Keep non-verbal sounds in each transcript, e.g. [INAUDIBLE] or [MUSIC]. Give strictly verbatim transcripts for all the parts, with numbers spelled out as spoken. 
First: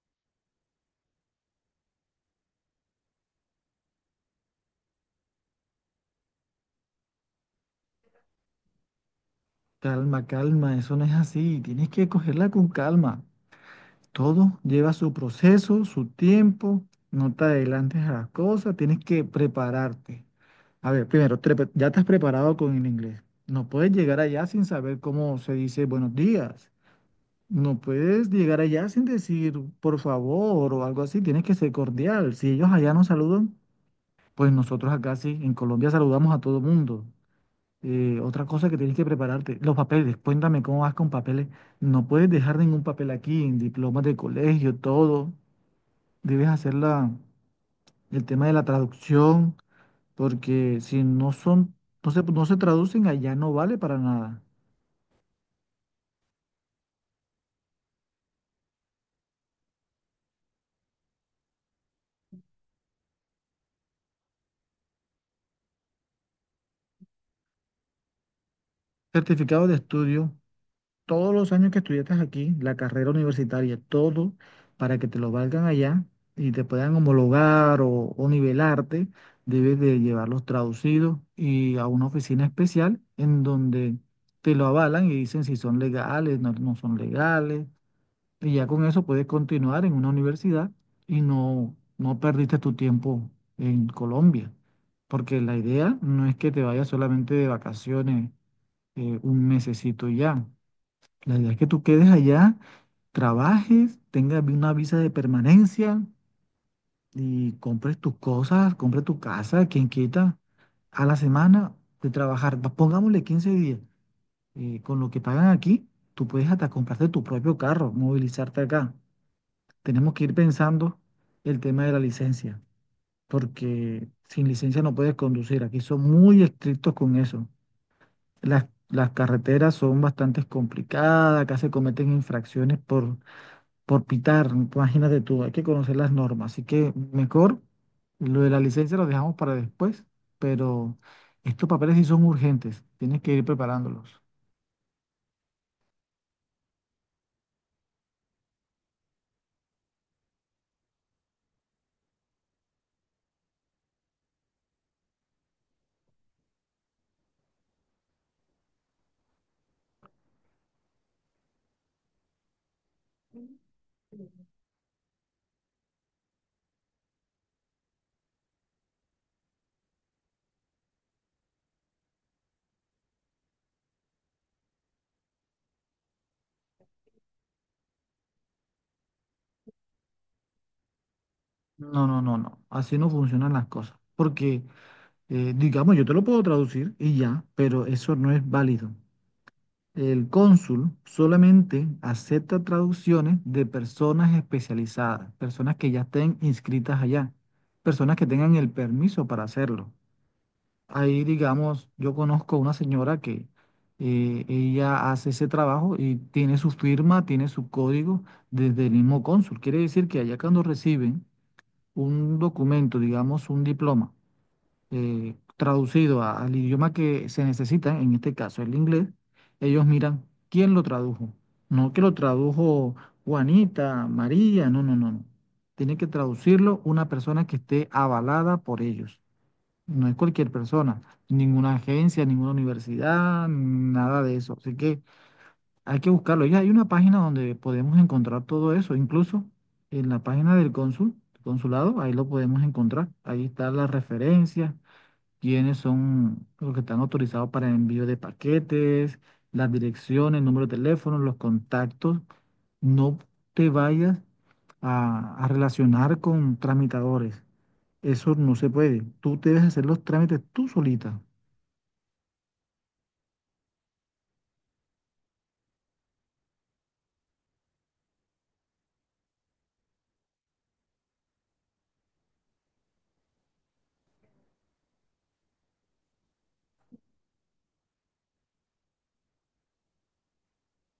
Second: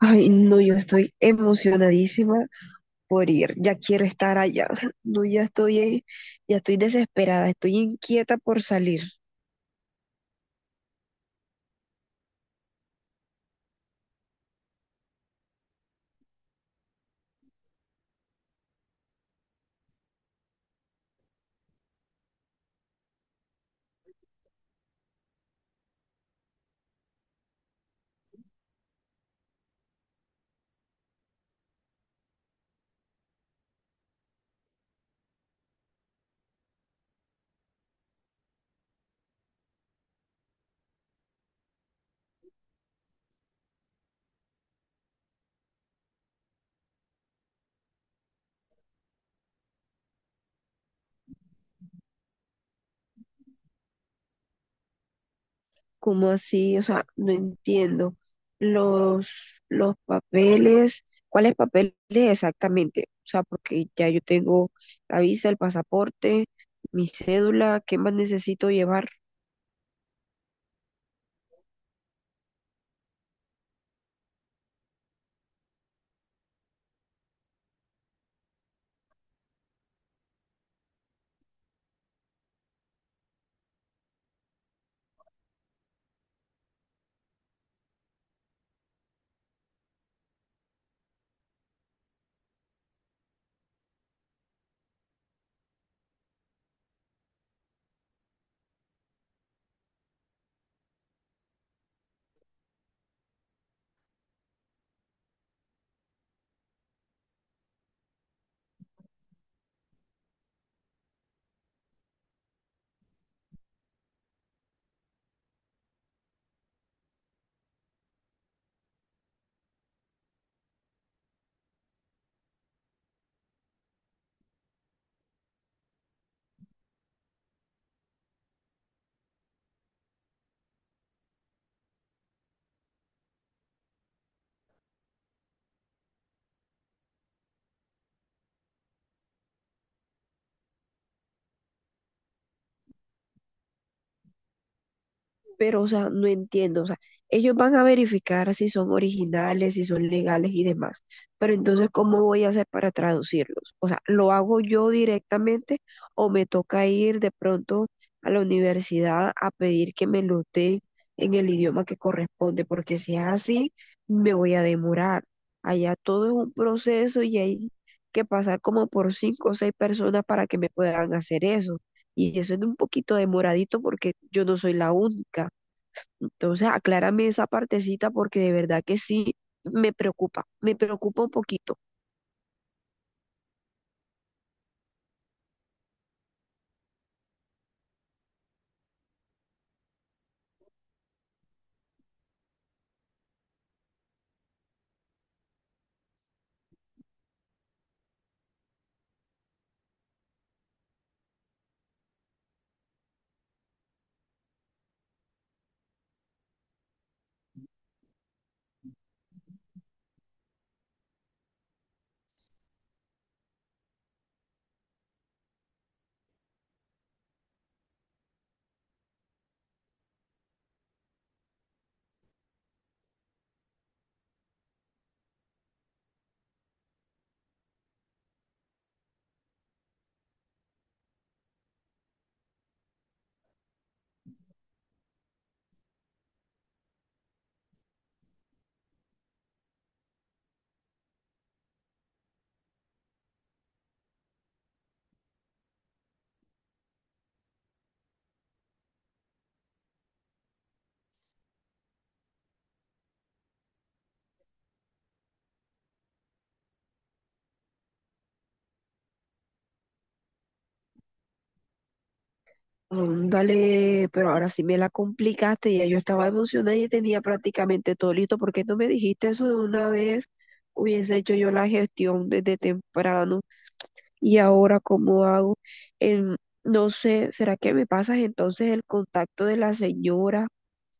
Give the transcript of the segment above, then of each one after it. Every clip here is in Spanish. Ay, no, yo estoy emocionadísima por ir. Ya quiero estar allá. [LAUGHS] No, ya estoy, eh, ya estoy desesperada, estoy inquieta por salir. Calma, calma, eso no es así. Tienes que cogerla con calma. Todo lleva su proceso, su tiempo. No te adelantes a las cosas. Tienes que prepararte. A ver, primero, te pre- ya te has preparado con el inglés. No puedes llegar allá sin saber cómo se dice buenos días. No puedes llegar allá sin decir por favor o algo así. Tienes que ser cordial. Si ellos allá no saludan, pues nosotros acá sí, en Colombia saludamos a todo mundo. Eh, otra cosa que tienes que prepararte, los papeles, cuéntame cómo vas con papeles. No puedes dejar ningún papel aquí, en diplomas de colegio, todo. Debes hacer la, el tema de la traducción, porque si no son, no se, no se traducen allá, no vale para nada. ¿Cómo así? O sea, no entiendo. Los, los papeles, ¿cuáles papeles exactamente? O sea, porque ya yo tengo la visa, el pasaporte, mi cédula, ¿qué más necesito llevar? Certificado de estudio, todos los años que estudiaste aquí, la carrera universitaria, todo para que te lo valgan allá y te puedan homologar o, o nivelarte, debes de llevarlos traducidos y a una oficina especial en donde te lo avalan y dicen si son legales, no, no son legales, y ya con eso puedes continuar en una universidad y no, no perdiste tu tiempo en Colombia, porque la idea no es que te vayas solamente de vacaciones eh, un mesecito y ya. La idea es que tú quedes allá, trabajes, tengas vi- una visa de permanencia y compres tus cosas, compres tu casa, quien quita, a la semana de trabajar, va- pongámosle quince días, eh, con lo que pagan aquí, tú puedes hasta comprarte tu propio carro, movilizarte acá. Tenemos que ir pensando el tema de la licencia, porque sin licencia no puedes conducir. Aquí son muy estrictos con eso. Las, las carreteras son bastante complicadas, acá se cometen infracciones por por pitar, imagínate tú, hay que conocer las normas, así que mejor lo de la licencia lo dejamos para después, pero estos papeles sí son urgentes, tienes que ir preparándolos. Pero, o sea, no entiendo, o sea, ellos van a verificar si son originales, si son legales y demás, pero entonces, ¿cómo voy a hacer para traducirlos? O sea, ¿lo hago yo directamente o me toca ir de pronto a la universidad a pedir que me lo den en el idioma que corresponde? Porque si es así, me voy a demorar. Allá todo es un proceso y hay que pasar como por cinco o seis personas para que me puedan hacer eso. Y eso es un poquito demoradito porque yo no soy la única. Entonces, aclárame esa partecita porque de verdad que sí me preocupa, me preocupa un poquito. No, no, no, no, así no funcionan las cosas, porque eh, digamos, yo te lo puedo traducir y ya, pero eso no es válido. El cónsul solamente acepta traducciones de personas especializadas, personas que ya estén inscritas allá, personas que tengan el permiso para hacerlo. Ahí, digamos, yo conozco una señora que eh, ella hace ese trabajo y tiene su firma, tiene su código desde el mismo cónsul. Quiere decir que allá cuando reciben un documento, digamos, un diploma eh, traducido a- al idioma que se necesita, en este caso el inglés, ellos miran quién lo tradujo. No que lo tradujo Juanita, María, no, no, no, no. Tiene que traducirlo una persona que esté avalada por ellos. No es cualquier persona, ninguna agencia, ninguna universidad, nada de eso. Así que hay que buscarlo. Ya hay una página donde podemos encontrar todo eso, incluso en la página del cónsul, consulado, ahí lo podemos encontrar. Ahí están las referencias, quiénes son los que están autorizados para envío de paquetes, las direcciones, el número de teléfono, los contactos. No te vayas a, a relacionar con tramitadores. Eso no se puede. Tú debes hacer los trámites tú solita. Dale, pero ahora sí me la complicaste, ya yo estaba emocionada y tenía prácticamente todo listo. ¿Por qué no me dijiste eso de una vez? Hubiese hecho yo la gestión desde temprano y ahora cómo hago. En- no sé, ¿será que me pasas entonces el contacto de la señora?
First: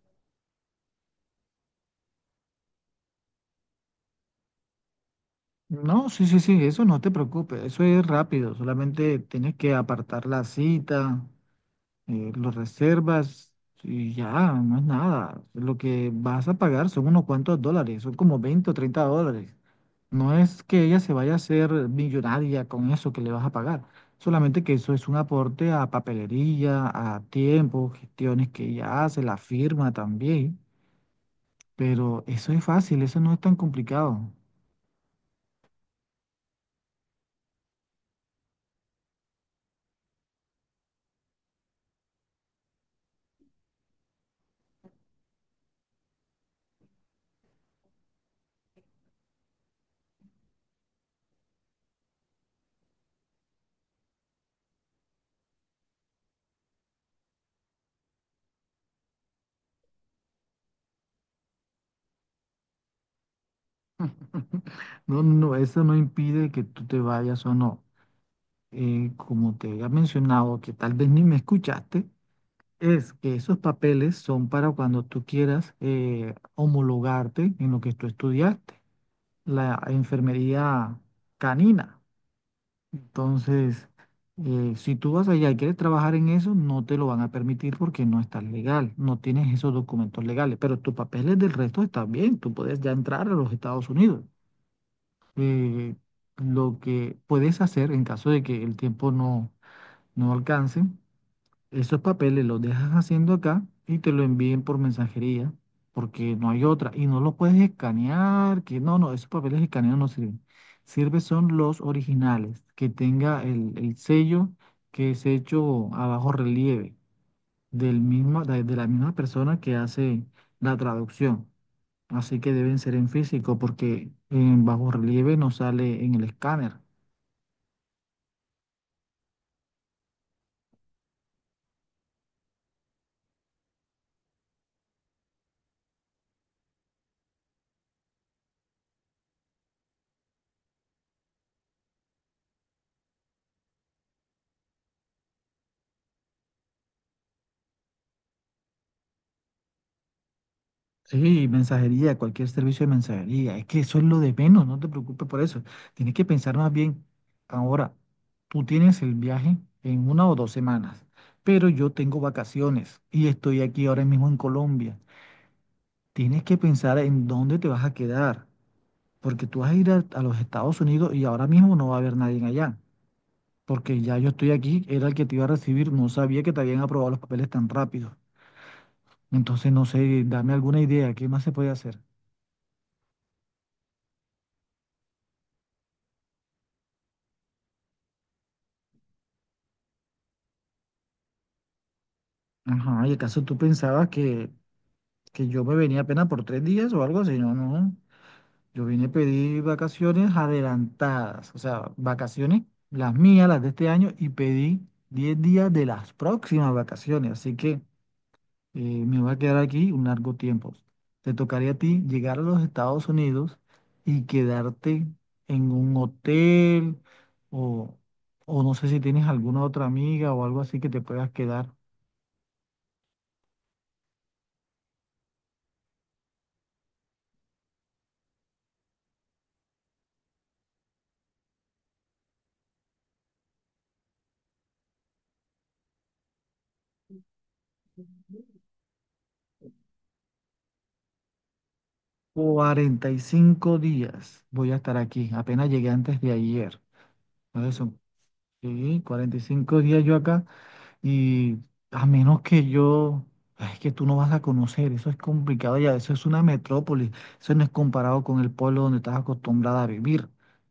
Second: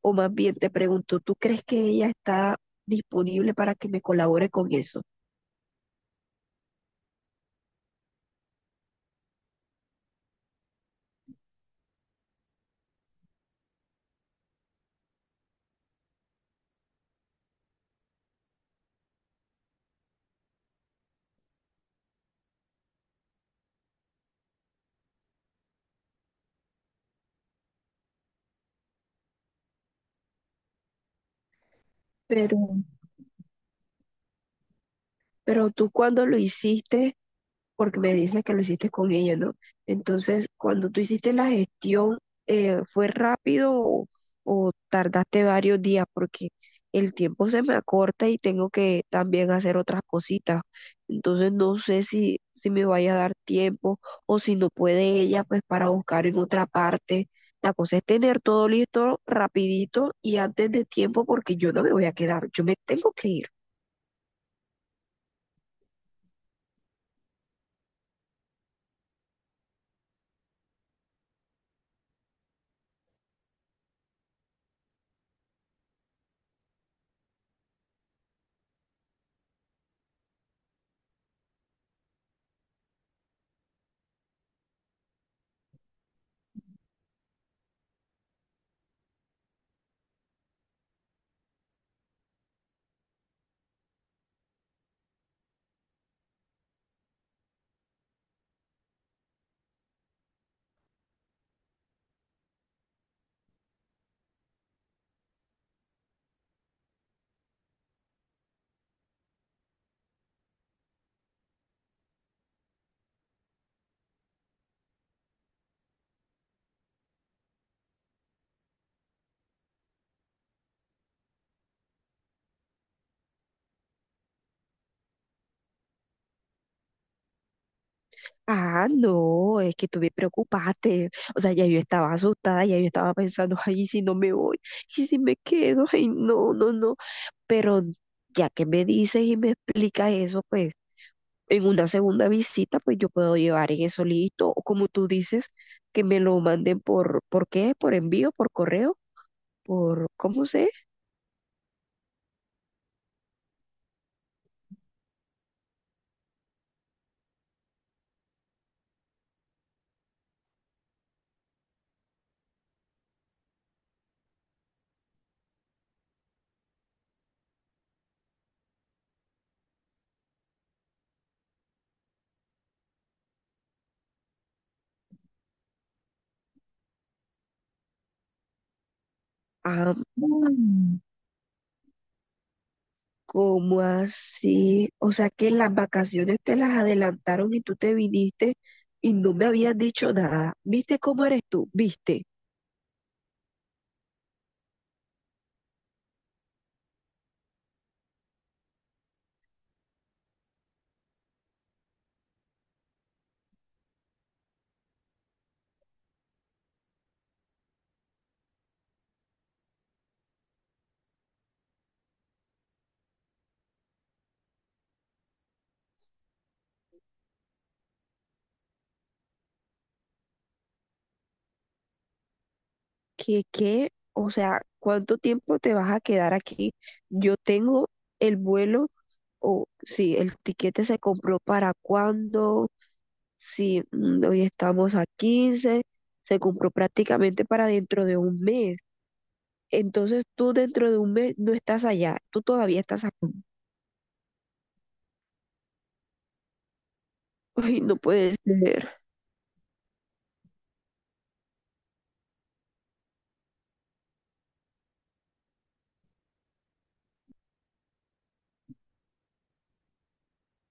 O más bien te pregunto, ¿tú crees que ella está disponible para que me colabore con eso? No, sí, sí, sí, eso no te preocupes. Eso es rápido. Solamente tienes que apartar la cita, eh, los reservas y ya, no es nada. Lo que vas a pagar son unos cuantos dólares, son como veinte o treinta dólares. No es que ella se vaya a hacer millonaria con eso que le vas a pagar, solamente que eso es un aporte a papelería, a tiempo, gestiones que ella hace, la firma también. Pero eso Pero es fácil, eso no es tan complicado. Pero tú cuando lo hiciste, porque me dices que lo hiciste con ella, ¿no? Entonces, cuando tú hiciste la gestión, eh, ¿fue rápido o, o tardaste varios días? Porque el tiempo se me acorta y tengo que también hacer otras cositas. Entonces, no sé si, si me vaya a dar tiempo o si no puede ella, pues para buscar en otra parte. La cosa es tener todo listo rapidito y antes de tiempo porque yo no me voy a quedar, yo me tengo que ir. [LAUGHS] No, no, eso no impide que tú te vayas o no. Eh, como te había mencionado, que tal vez ni me escuchaste, es que esos papeles son para cuando tú quieras eh, homologarte en lo que tú estudiaste, la enfermería canina. Entonces, eh, si tú vas allá y quieres trabajar en eso, no te lo van a permitir porque no estás legal, no tienes esos documentos legales, pero tus papeles del resto están bien, tú puedes ya entrar a los Estados Unidos. Eh, lo que puedes hacer en caso de que el tiempo no, no alcance, esos papeles los dejas haciendo acá y te lo envíen por mensajería, porque no hay otra. Y no los puedes escanear, que no, no, esos papeles escaneados no sirven. Sirve son los originales, que tenga el, el sello que es hecho a bajo relieve del mismo, de, de la misma persona que hace la traducción. Así que deben ser en físico, porque en bajo relieve no sale en el escáner. Ah, no, es que tú me preocupaste. O sea, ya yo estaba asustada, ya yo estaba pensando, ay, ¿y si no me voy, y si me quedo, ay, no, no, no? Pero ya que me dices y me explicas eso, pues en una segunda visita, pues yo puedo llevar en eso listo. O como tú dices, que me lo manden por, ¿por qué? ¿Por envío? ¿Por correo? ¿Por, cómo sé? Sí, mensajería, cualquier servicio de mensajería. Es que eso es lo de menos, no te preocupes por eso. Tienes que pensar más bien, ahora, tú tienes el viaje en una o dos semanas, pero yo tengo vacaciones y estoy aquí ahora mismo en Colombia. Tienes que pensar en dónde te vas a quedar, porque tú vas a ir a, a los Estados Unidos y ahora mismo no va a haber nadie allá, porque ya yo estoy aquí, era el que te iba a recibir, no sabía que te habían aprobado los papeles tan rápido. Entonces, no Ah, sé, dame alguna idea, ¿qué más se puede hacer? ¿cómo así? O sea que las vacaciones te las adelantaron y tú te viniste y no me habías dicho nada. ¿Viste cómo eres tú? ¿Viste? Ajá, ¿y acaso tú pensabas que, que yo me venía apenas por tres días o algo así? No, no. Yo vine a pedir vacaciones adelantadas, o sea, vacaciones, las mías, las de este año, y pedí diez días de las próximas vacaciones. Así que eh, me voy a quedar aquí un largo tiempo. Te tocaría a ti llegar a los Estados Unidos y quedarte en un hotel o, o no sé si tienes alguna otra amiga o algo así que te puedas quedar. ¿Qué, qué? O sea, ¿cuánto tiempo te vas a quedar aquí? Yo tengo el vuelo o sí, el tiquete se compró para cuándo. Si hoy estamos a quince se compró prácticamente para dentro de un mes. Entonces tú dentro de un mes no estás allá, tú todavía estás Cuarenta y aquí. cinco días voy a estar aquí. Apenas llegué antes de ayer. [LAUGHS] Entonces Ay, no son puede ser. sí, cuarenta y cinco días yo acá. Y a menos que yo, es que tú no vas a conocer, eso es complicado ya, eso es una metrópolis, eso no es comparado con el pueblo donde estás acostumbrada a vivir.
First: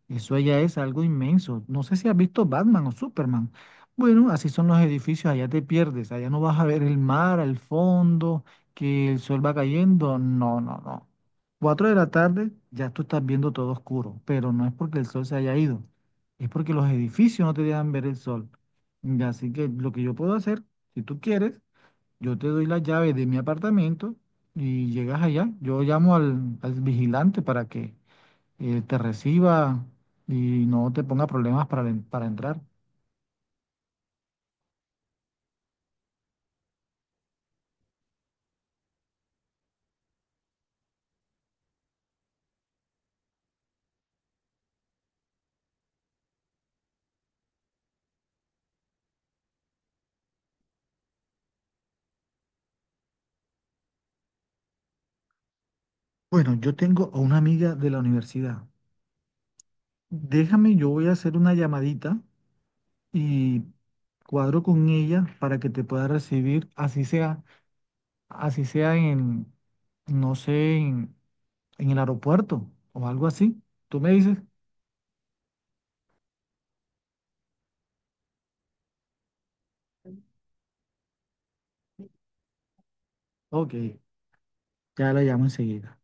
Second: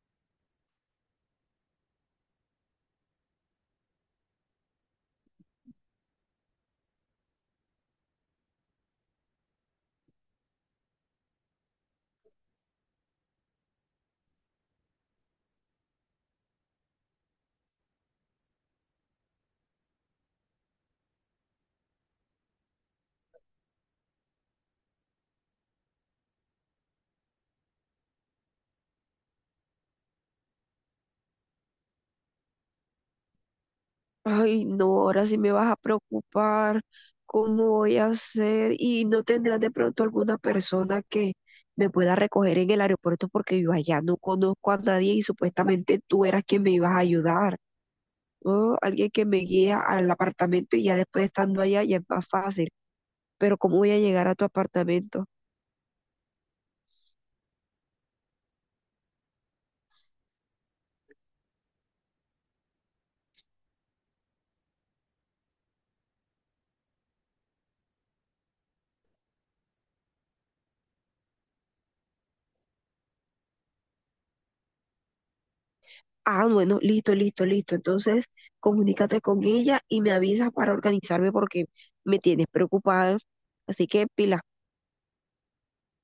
Eso ya es algo inmenso. No sé si has visto Batman o Superman. Bueno, así son los edificios, allá te pierdes, allá no vas a ver el mar al fondo, que el sol va cayendo. No, no, no. Cuatro de la tarde ya tú estás viendo todo oscuro, pero no es porque el sol se haya ido, es porque los edificios no te dejan ver el sol. Y así que lo que yo puedo hacer, si tú quieres, yo te doy la llave de mi apartamento y llegas allá. Yo llamo al, al vigilante para que eh, te reciba y no te ponga problemas para, en- para entrar. Ay, no, ahora sí me vas a preocupar, ¿cómo voy a hacer? Y no tendrás de pronto alguna persona que me pueda recoger en el aeropuerto porque yo allá no conozco a nadie y supuestamente tú eras quien me ibas a ayudar, ¿no? Alguien que me guía al apartamento y ya después estando allá ya es más fácil, pero ¿cómo voy a llegar a tu apartamento? Bueno, yo tengo a una amiga de la universidad. Déjame, yo voy a hacer una llamadita y cuadro con ella para que te pueda recibir, así sea, así sea en, no sé, en, en el aeropuerto o algo así. ¿Tú me dices? Ah, bueno, listo, listo, listo. Entonces, comunícate con ella y me avisas para organizarme porque me tienes preocupada. Ok. Así que pilas. Ya la llamo enseguida.